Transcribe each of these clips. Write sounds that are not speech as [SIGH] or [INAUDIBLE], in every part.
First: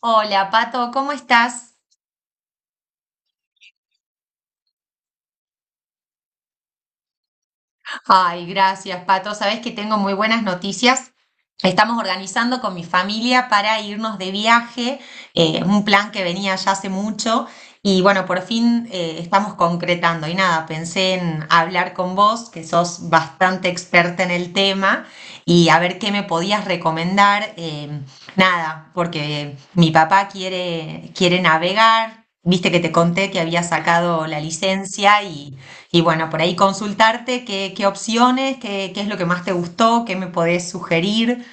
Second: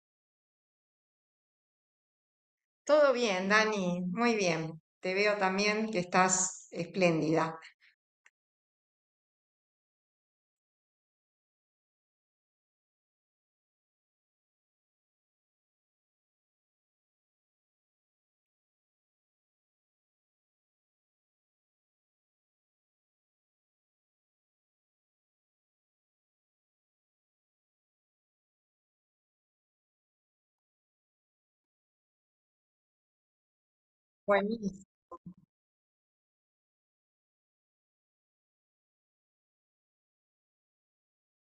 Hola, Pato, ¿cómo estás? Todo bien, Dani, muy bien. Te veo también que estás espléndida. Ay, gracias, Pato. Sabes que tengo muy buenas noticias. Estamos organizando con mi familia para irnos de viaje, un plan que venía ya hace mucho y bueno, por fin estamos concretando. Y nada, pensé en hablar con vos, que sos bastante experta en el tema, y a ver qué me podías recomendar. Nada, porque mi papá quiere navegar. Viste que te conté que había sacado la Buenísimo, licencia y... Y bueno, por ahí consultarte qué opciones, qué es lo que más te gustó, qué me podés sugerir.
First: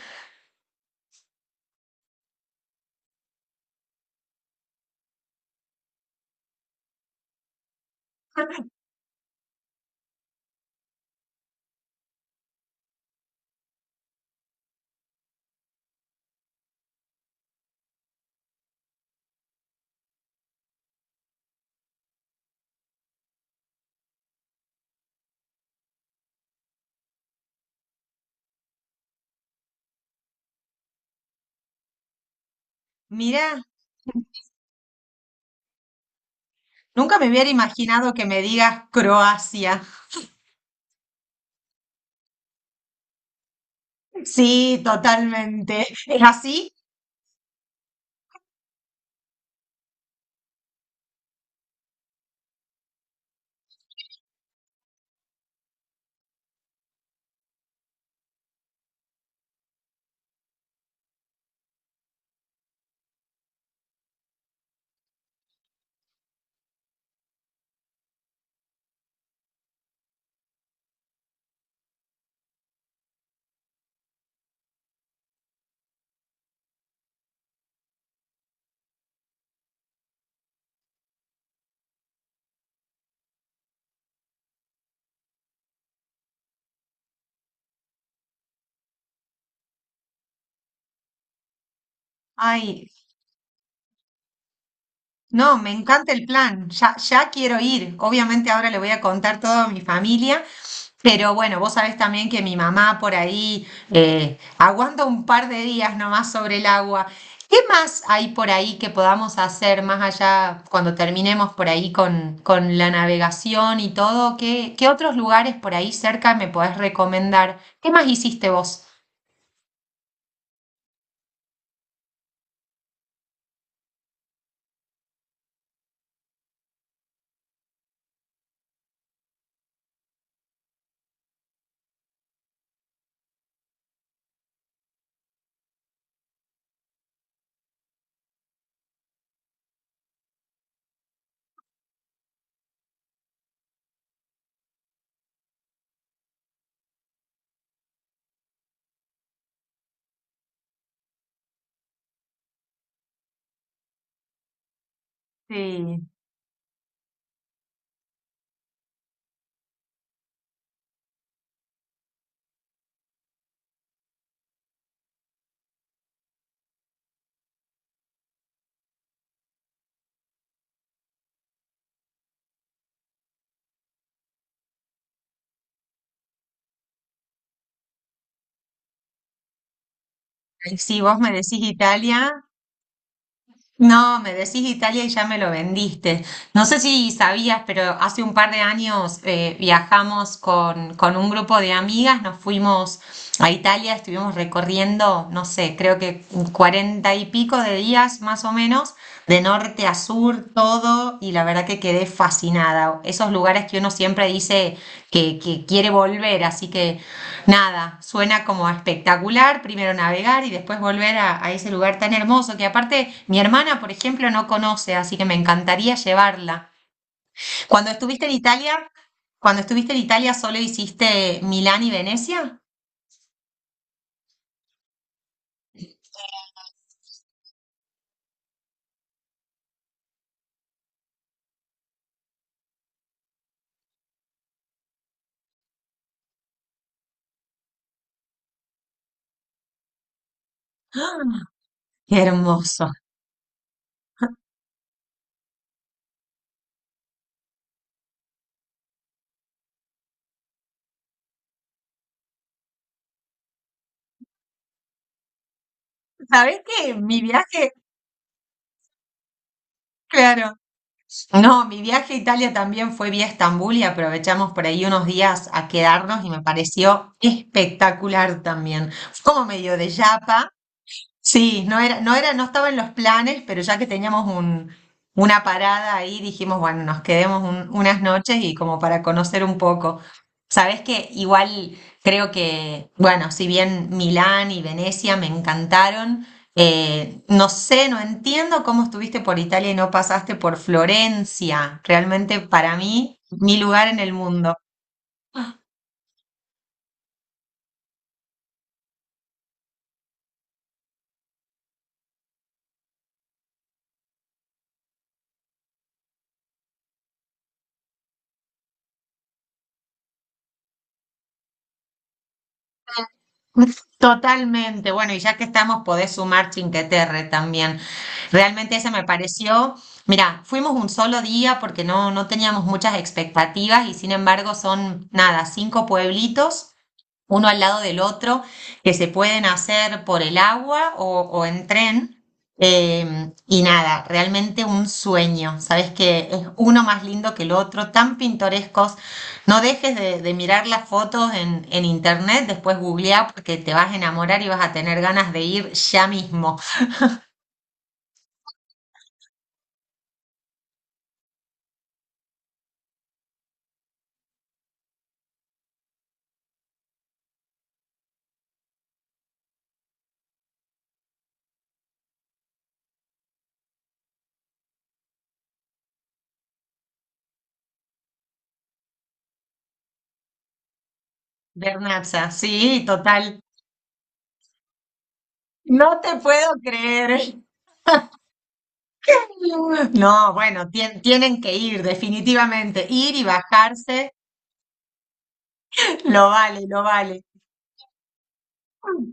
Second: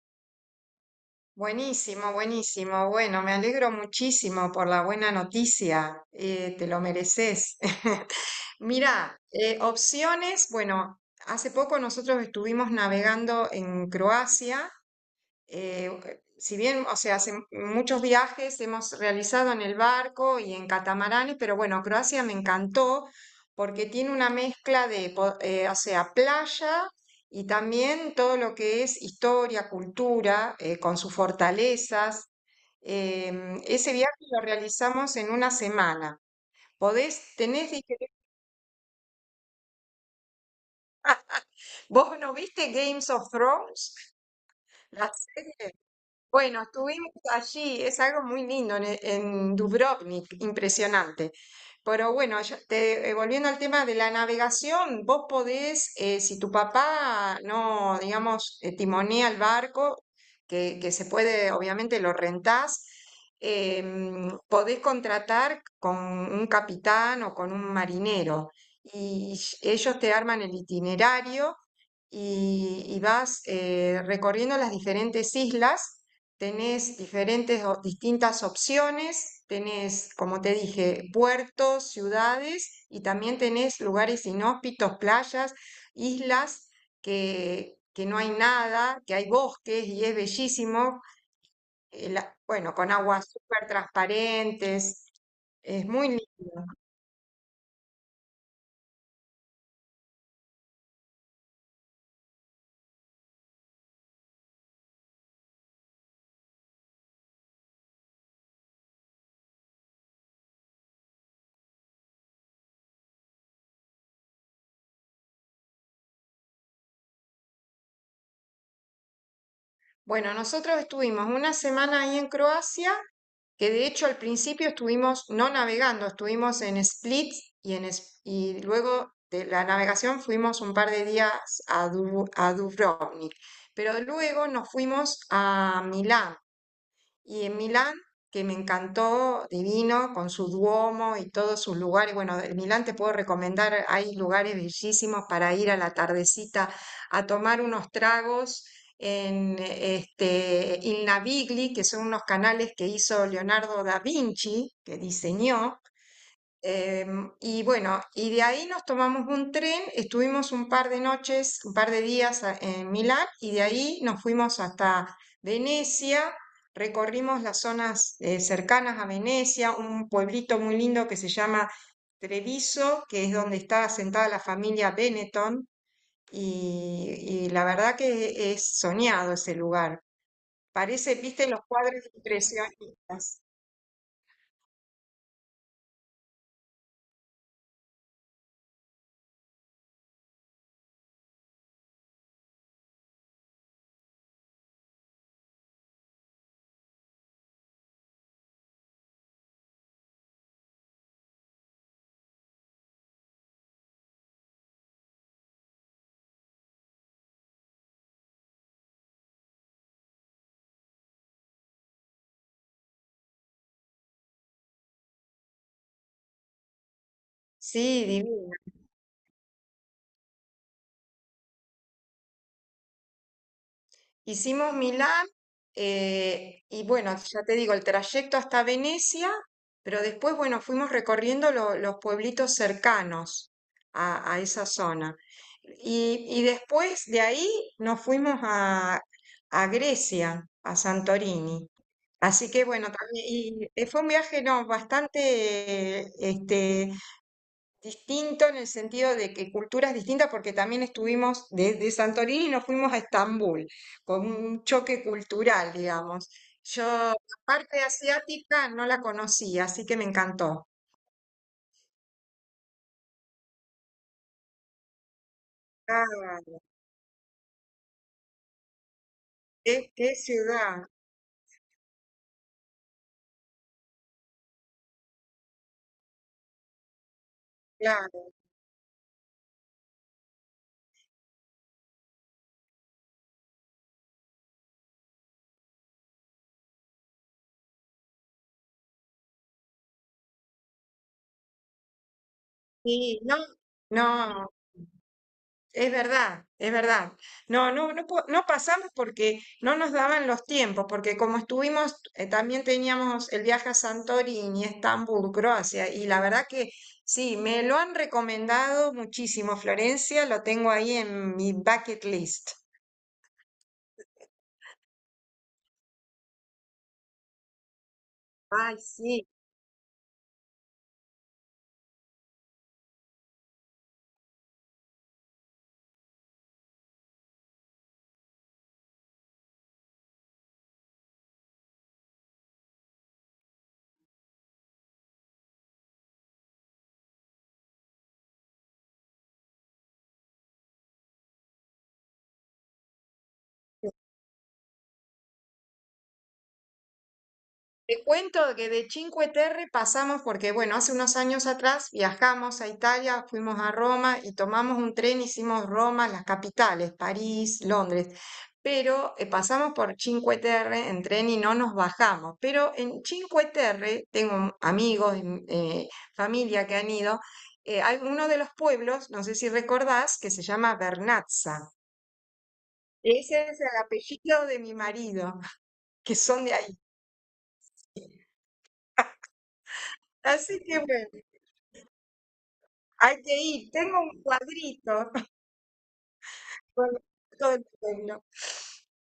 buenísimo, buenísimo. Bueno, me alegro muchísimo por la buena noticia. Te lo mereces. [LAUGHS] Mira, opciones. Bueno, hace poco nosotros estuvimos navegando en Croacia, ok, si bien, o sea, hace muchos viajes hemos realizado en el barco y en catamaranes, pero bueno, Croacia me encantó porque tiene una mezcla de, o sea, playa, y también todo lo que es historia, cultura, con sus fortalezas. Mira, Ese viaje lo realizamos en una semana. nunca me Podés, hubiera tenés, dije, imaginado que me digas Croacia. ¿vos no viste Games of Thrones? Sí, La serie. totalmente. ¿Es Bueno, así? estuvimos allí, es algo muy lindo en, en Dubrovnik, impresionante. Pero bueno, volviendo al tema de la navegación, vos podés, si tu papá no, digamos, timonea el barco, que se puede, obviamente lo rentás, podés contratar con un capitán o con un marinero, y ellos te arman el itinerario y vas recorriendo las diferentes islas. Tenés diferentes o distintas opciones, tenés, como te dije, puertos, ciudades, y también tenés lugares inhóspitos, playas, islas que no hay nada, que hay bosques y es bellísimo. Bueno, Ay, con aguas súper transparentes, no, me es muy encanta el lindo. plan. Ya quiero ir. Obviamente ahora le voy a contar todo a mi familia. Pero bueno, vos sabés también que mi mamá por ahí aguanta un par de días nomás sobre el agua. ¿Qué más hay por ahí que podamos hacer más allá cuando terminemos por ahí con la navegación y todo? ¿Qué, qué otros lugares por ahí cerca me podés recomendar? ¿Qué más hiciste vos? Bueno, nosotros estuvimos una semana ahí en Croacia, que de hecho al principio estuvimos no navegando, estuvimos en Split y, y luego de la navegación fuimos un par de días a, a Dubrovnik, pero luego nos fuimos a Milán. Y en Milán, que me encantó, divino, con su Duomo y todos sus lugares. Bueno, en Milán te puedo recomendar, hay lugares bellísimos para ir a la tardecita a tomar unos tragos en este Il Navigli, que son unos canales que hizo Leonardo da Vinci, que diseñó. Sí. Y bueno, y de ahí nos tomamos un tren, estuvimos un par de noches, un par de días en Milán, y de ahí nos fuimos hasta Venecia, recorrimos las zonas cercanas a Venecia, un pueblito muy lindo que se llama Treviso, que es donde está asentada la familia Benetton, y, y la verdad que es soñado ese lugar. Si Parece, vos me viste, los decís cuadros Italia, impresionistas. no, me decís Italia y ya me lo vendiste. No sé si sabías, pero hace un par de años viajamos con un grupo de amigas, nos fuimos a Italia, estuvimos recorriendo, no sé, creo que cuarenta y pico de días más o menos, de norte a sur, todo, y la verdad que quedé fascinada. Esos lugares que uno siempre dice que quiere volver, así que nada, suena como espectacular, primero navegar y después volver a ese lugar tan hermoso que aparte mi hermana, por ejemplo, no conoce, así que me encantaría llevarla. Cuando Sí, estuviste en divino. Italia, cuando estuviste en Italia solo hiciste Milán y Venecia. Hicimos Milán, y bueno, ya te digo, el trayecto hasta Venecia, pero después, bueno, fuimos recorriendo los pueblitos cercanos a esa zona. Y después de ahí nos fuimos a Grecia, a ¡Ah! Santorini. ¡Qué Así que bueno, hermoso! también, y fue un viaje no, bastante distinto, en el sentido de que culturas distintas, porque también estuvimos desde Santorini y nos fuimos a Estambul, con un choque cultural, digamos. ¿Sabés Yo qué? la Mi viaje, parte asiática no la conocía, así que me claro. encantó. No, mi viaje a Italia también fue vía Estambul y aprovechamos por ahí unos días a quedarnos y me Claro, pareció espectacular también. Fue como medio de qué, qué yapa. ciudad, Sí, no era, no estaba en los planes, pero ya que teníamos un, una parada ahí, dijimos, bueno, nos quedemos unas claro. noches y como para conocer un poco. Sabes que igual creo que, bueno, si bien Milán y Venecia me encantaron, no sé, no entiendo cómo estuviste por Italia y no pasaste por Florencia. Realmente para mí, Sí, no, mi lugar en el no, mundo. es verdad, es verdad. No, no, no, no pasamos porque no nos daban los tiempos, porque como estuvimos, también teníamos el viaje a Santorini, Estambul, Croacia, y la verdad que sí, me lo han recomendado muchísimo. Florencia, lo tengo ahí en mi bucket list. Totalmente. Bueno, y ya que estamos, podés sumar Chinqueterre también. Realmente Ay, ese me sí. pareció. Mira, fuimos un solo día porque no teníamos muchas expectativas y sin embargo son, nada, cinco pueblitos uno al lado del otro, que se pueden hacer por el agua o en tren. Y nada, realmente un sueño, sabes que es uno más lindo que el otro, tan pintorescos. No dejes de mirar las fotos en internet, después googlea porque te vas a enamorar y vas a tener ganas de ir ya mismo. Te cuento que de Cinque Terre pasamos porque, bueno, hace unos años atrás viajamos a Italia, fuimos a Roma y tomamos un tren, hicimos Roma, las capitales, París, Londres, pero pasamos por Cinque Terre en tren y no nos bajamos. Pero en Cinque Terre tengo amigos, familia que han ido, hay uno de los pueblos, no sé si recordás, que se llama Vernazza. Bernacha, sí, total. Ese es el apellido de mi marido, No [LAUGHS] que te son de puedo ahí. creer. No, Así bueno, que bueno. tienen que ir, definitivamente. Ir Hay y que ir, tengo bajarse, un cuadrito [LAUGHS] lo vale, lo con vale. todo el pueblo.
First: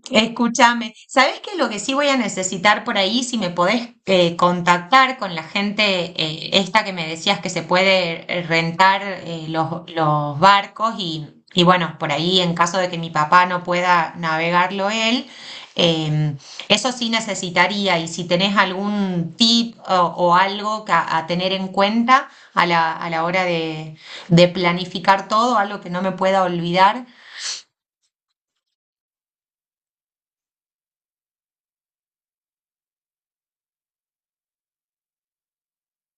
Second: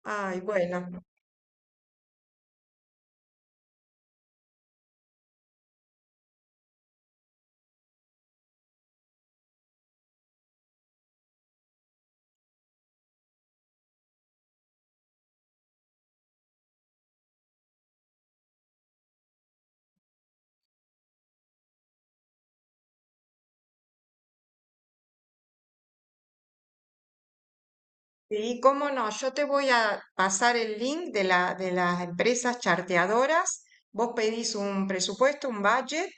Ay, Escúchame, bueno. ¿sabes qué? Lo que sí voy a necesitar por ahí, si me podés contactar con la gente esta que me decías que se puede rentar los barcos y bueno, por ahí en caso de que mi papá no pueda navegarlo él, eh, eso sí necesitaría y si tenés algún tip o algo que a tener en cuenta a la hora de planificar todo, algo que no me pueda olvidar. Sí, cómo no, yo te voy a pasar el link de la, de las empresas charteadoras. Vos pedís un presupuesto, un budget,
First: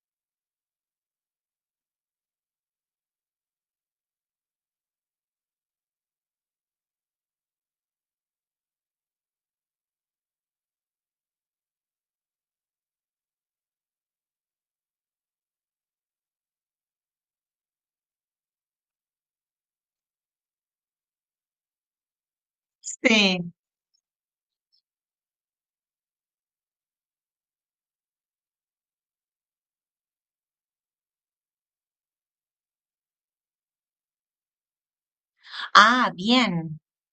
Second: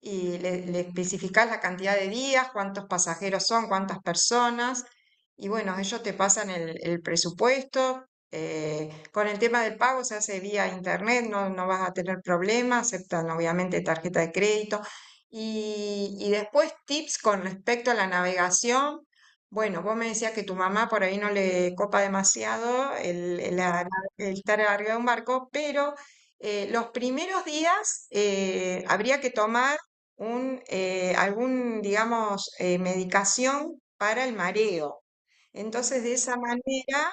y le especificás la cantidad de días, cuántos pasajeros son, cuántas personas, y bueno, ellos te pasan el presupuesto. Con el tema del pago se hace vía internet, no, no vas a tener problemas, aceptan obviamente tarjeta de crédito. Y después tips con respecto a la navegación. Bueno, vos me decías que tu mamá por ahí no le copa demasiado el, Sí. El estar arriba de un barco, pero los primeros días habría que tomar un, algún, digamos, medicación para el mareo. Entonces, Ah, bien.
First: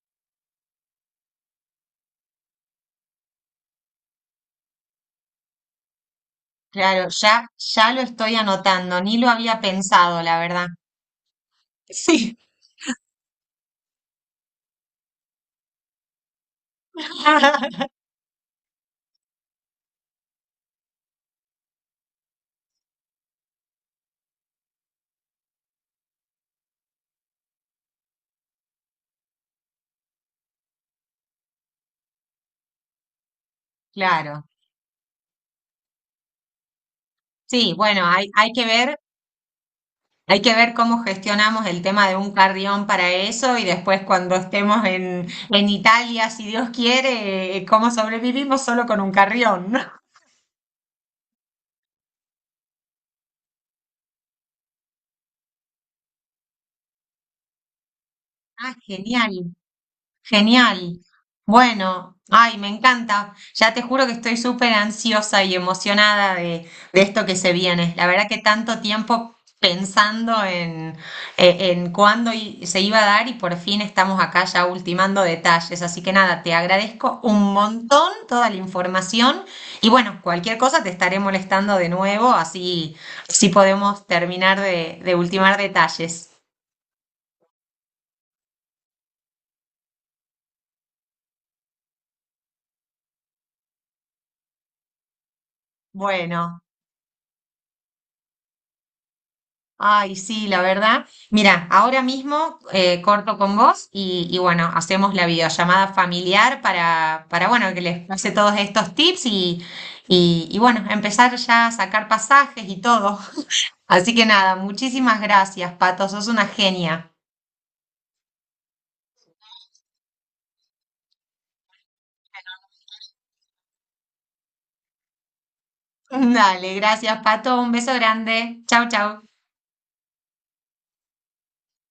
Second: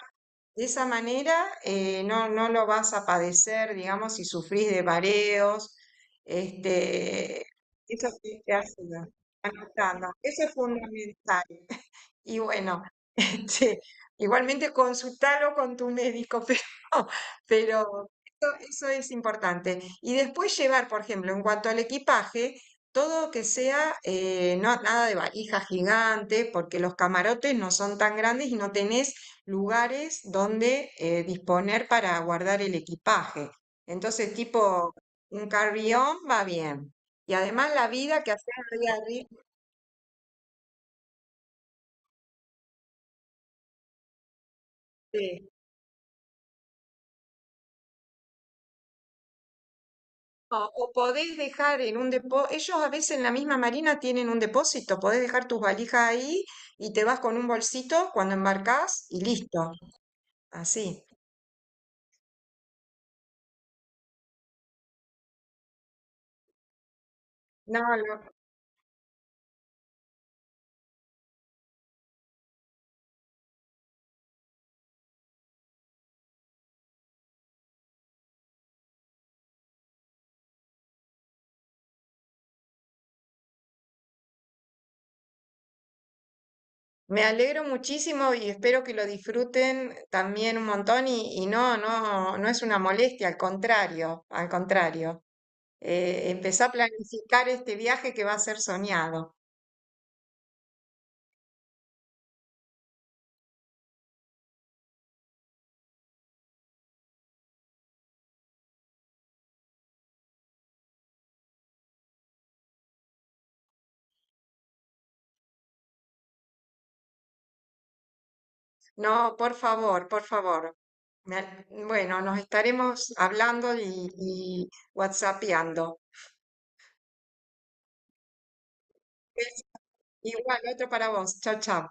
de esa manera no, no lo vas a padecer, digamos, si sufrís de mareos, Claro, este, ya lo eso estoy sí te anotando, ayuda. ni lo había Anotando, pensado, la eso es verdad. fundamental. Sí. Y bueno, [LAUGHS] este, igualmente consultalo con tu médico, [LAUGHS] [LAUGHS] pero eso es importante. Y después llevar, por ejemplo, en cuanto al equipaje, todo que sea, no, nada de valija gigante, porque los camarotes no son tan grandes y no tenés lugares donde disponer para guardar el equipaje. Entonces, Claro. tipo, un carry-on va bien. Y además Sí, la bueno, vida que hacemos día a día. hay que ver cómo gestionamos el tema de un carrión para eso y después cuando estemos en Italia, si Dios quiere, cómo sobrevivimos solo con un carrión, ¿no? [LAUGHS] O podés dejar en un depósito, ellos a veces en la misma marina tienen un depósito, podés dejar tus valijas ahí y te vas con un bolsito cuando Ah, embarcás y genial. listo, Genial. así. Bueno, ay, me encanta. Ya te juro que estoy súper ansiosa y emocionada de esto que se No, viene. La verdad lo- que tanto tiempo pensando en, en cuándo se iba a dar y por fin estamos acá ya ultimando detalles. Así que nada, te agradezco un montón toda la información y bueno, cualquier cosa te estaré molestando de nuevo, así, así podemos terminar de ultimar detalles. Me alegro muchísimo y espero que lo disfruten también un montón, y no, no, no es una molestia, al contrario, al contrario. Bueno. Empezá a planificar este viaje que va a ser soñado. Ay, sí, la verdad. Mira, ahora mismo corto con vos y bueno, hacemos la videollamada familiar para bueno, que les pase todos estos tips y, y bueno, empezar ya a sacar pasajes y todo. [LAUGHS] Así que nada, muchísimas gracias, Pato, sos una genia. No, por favor, por favor. Bueno, nos estaremos hablando y whatsappeando. [LAUGHS] Dale, gracias, Pato, un beso grande. Chau, chau. Igual, otro para vos. Chao, chao.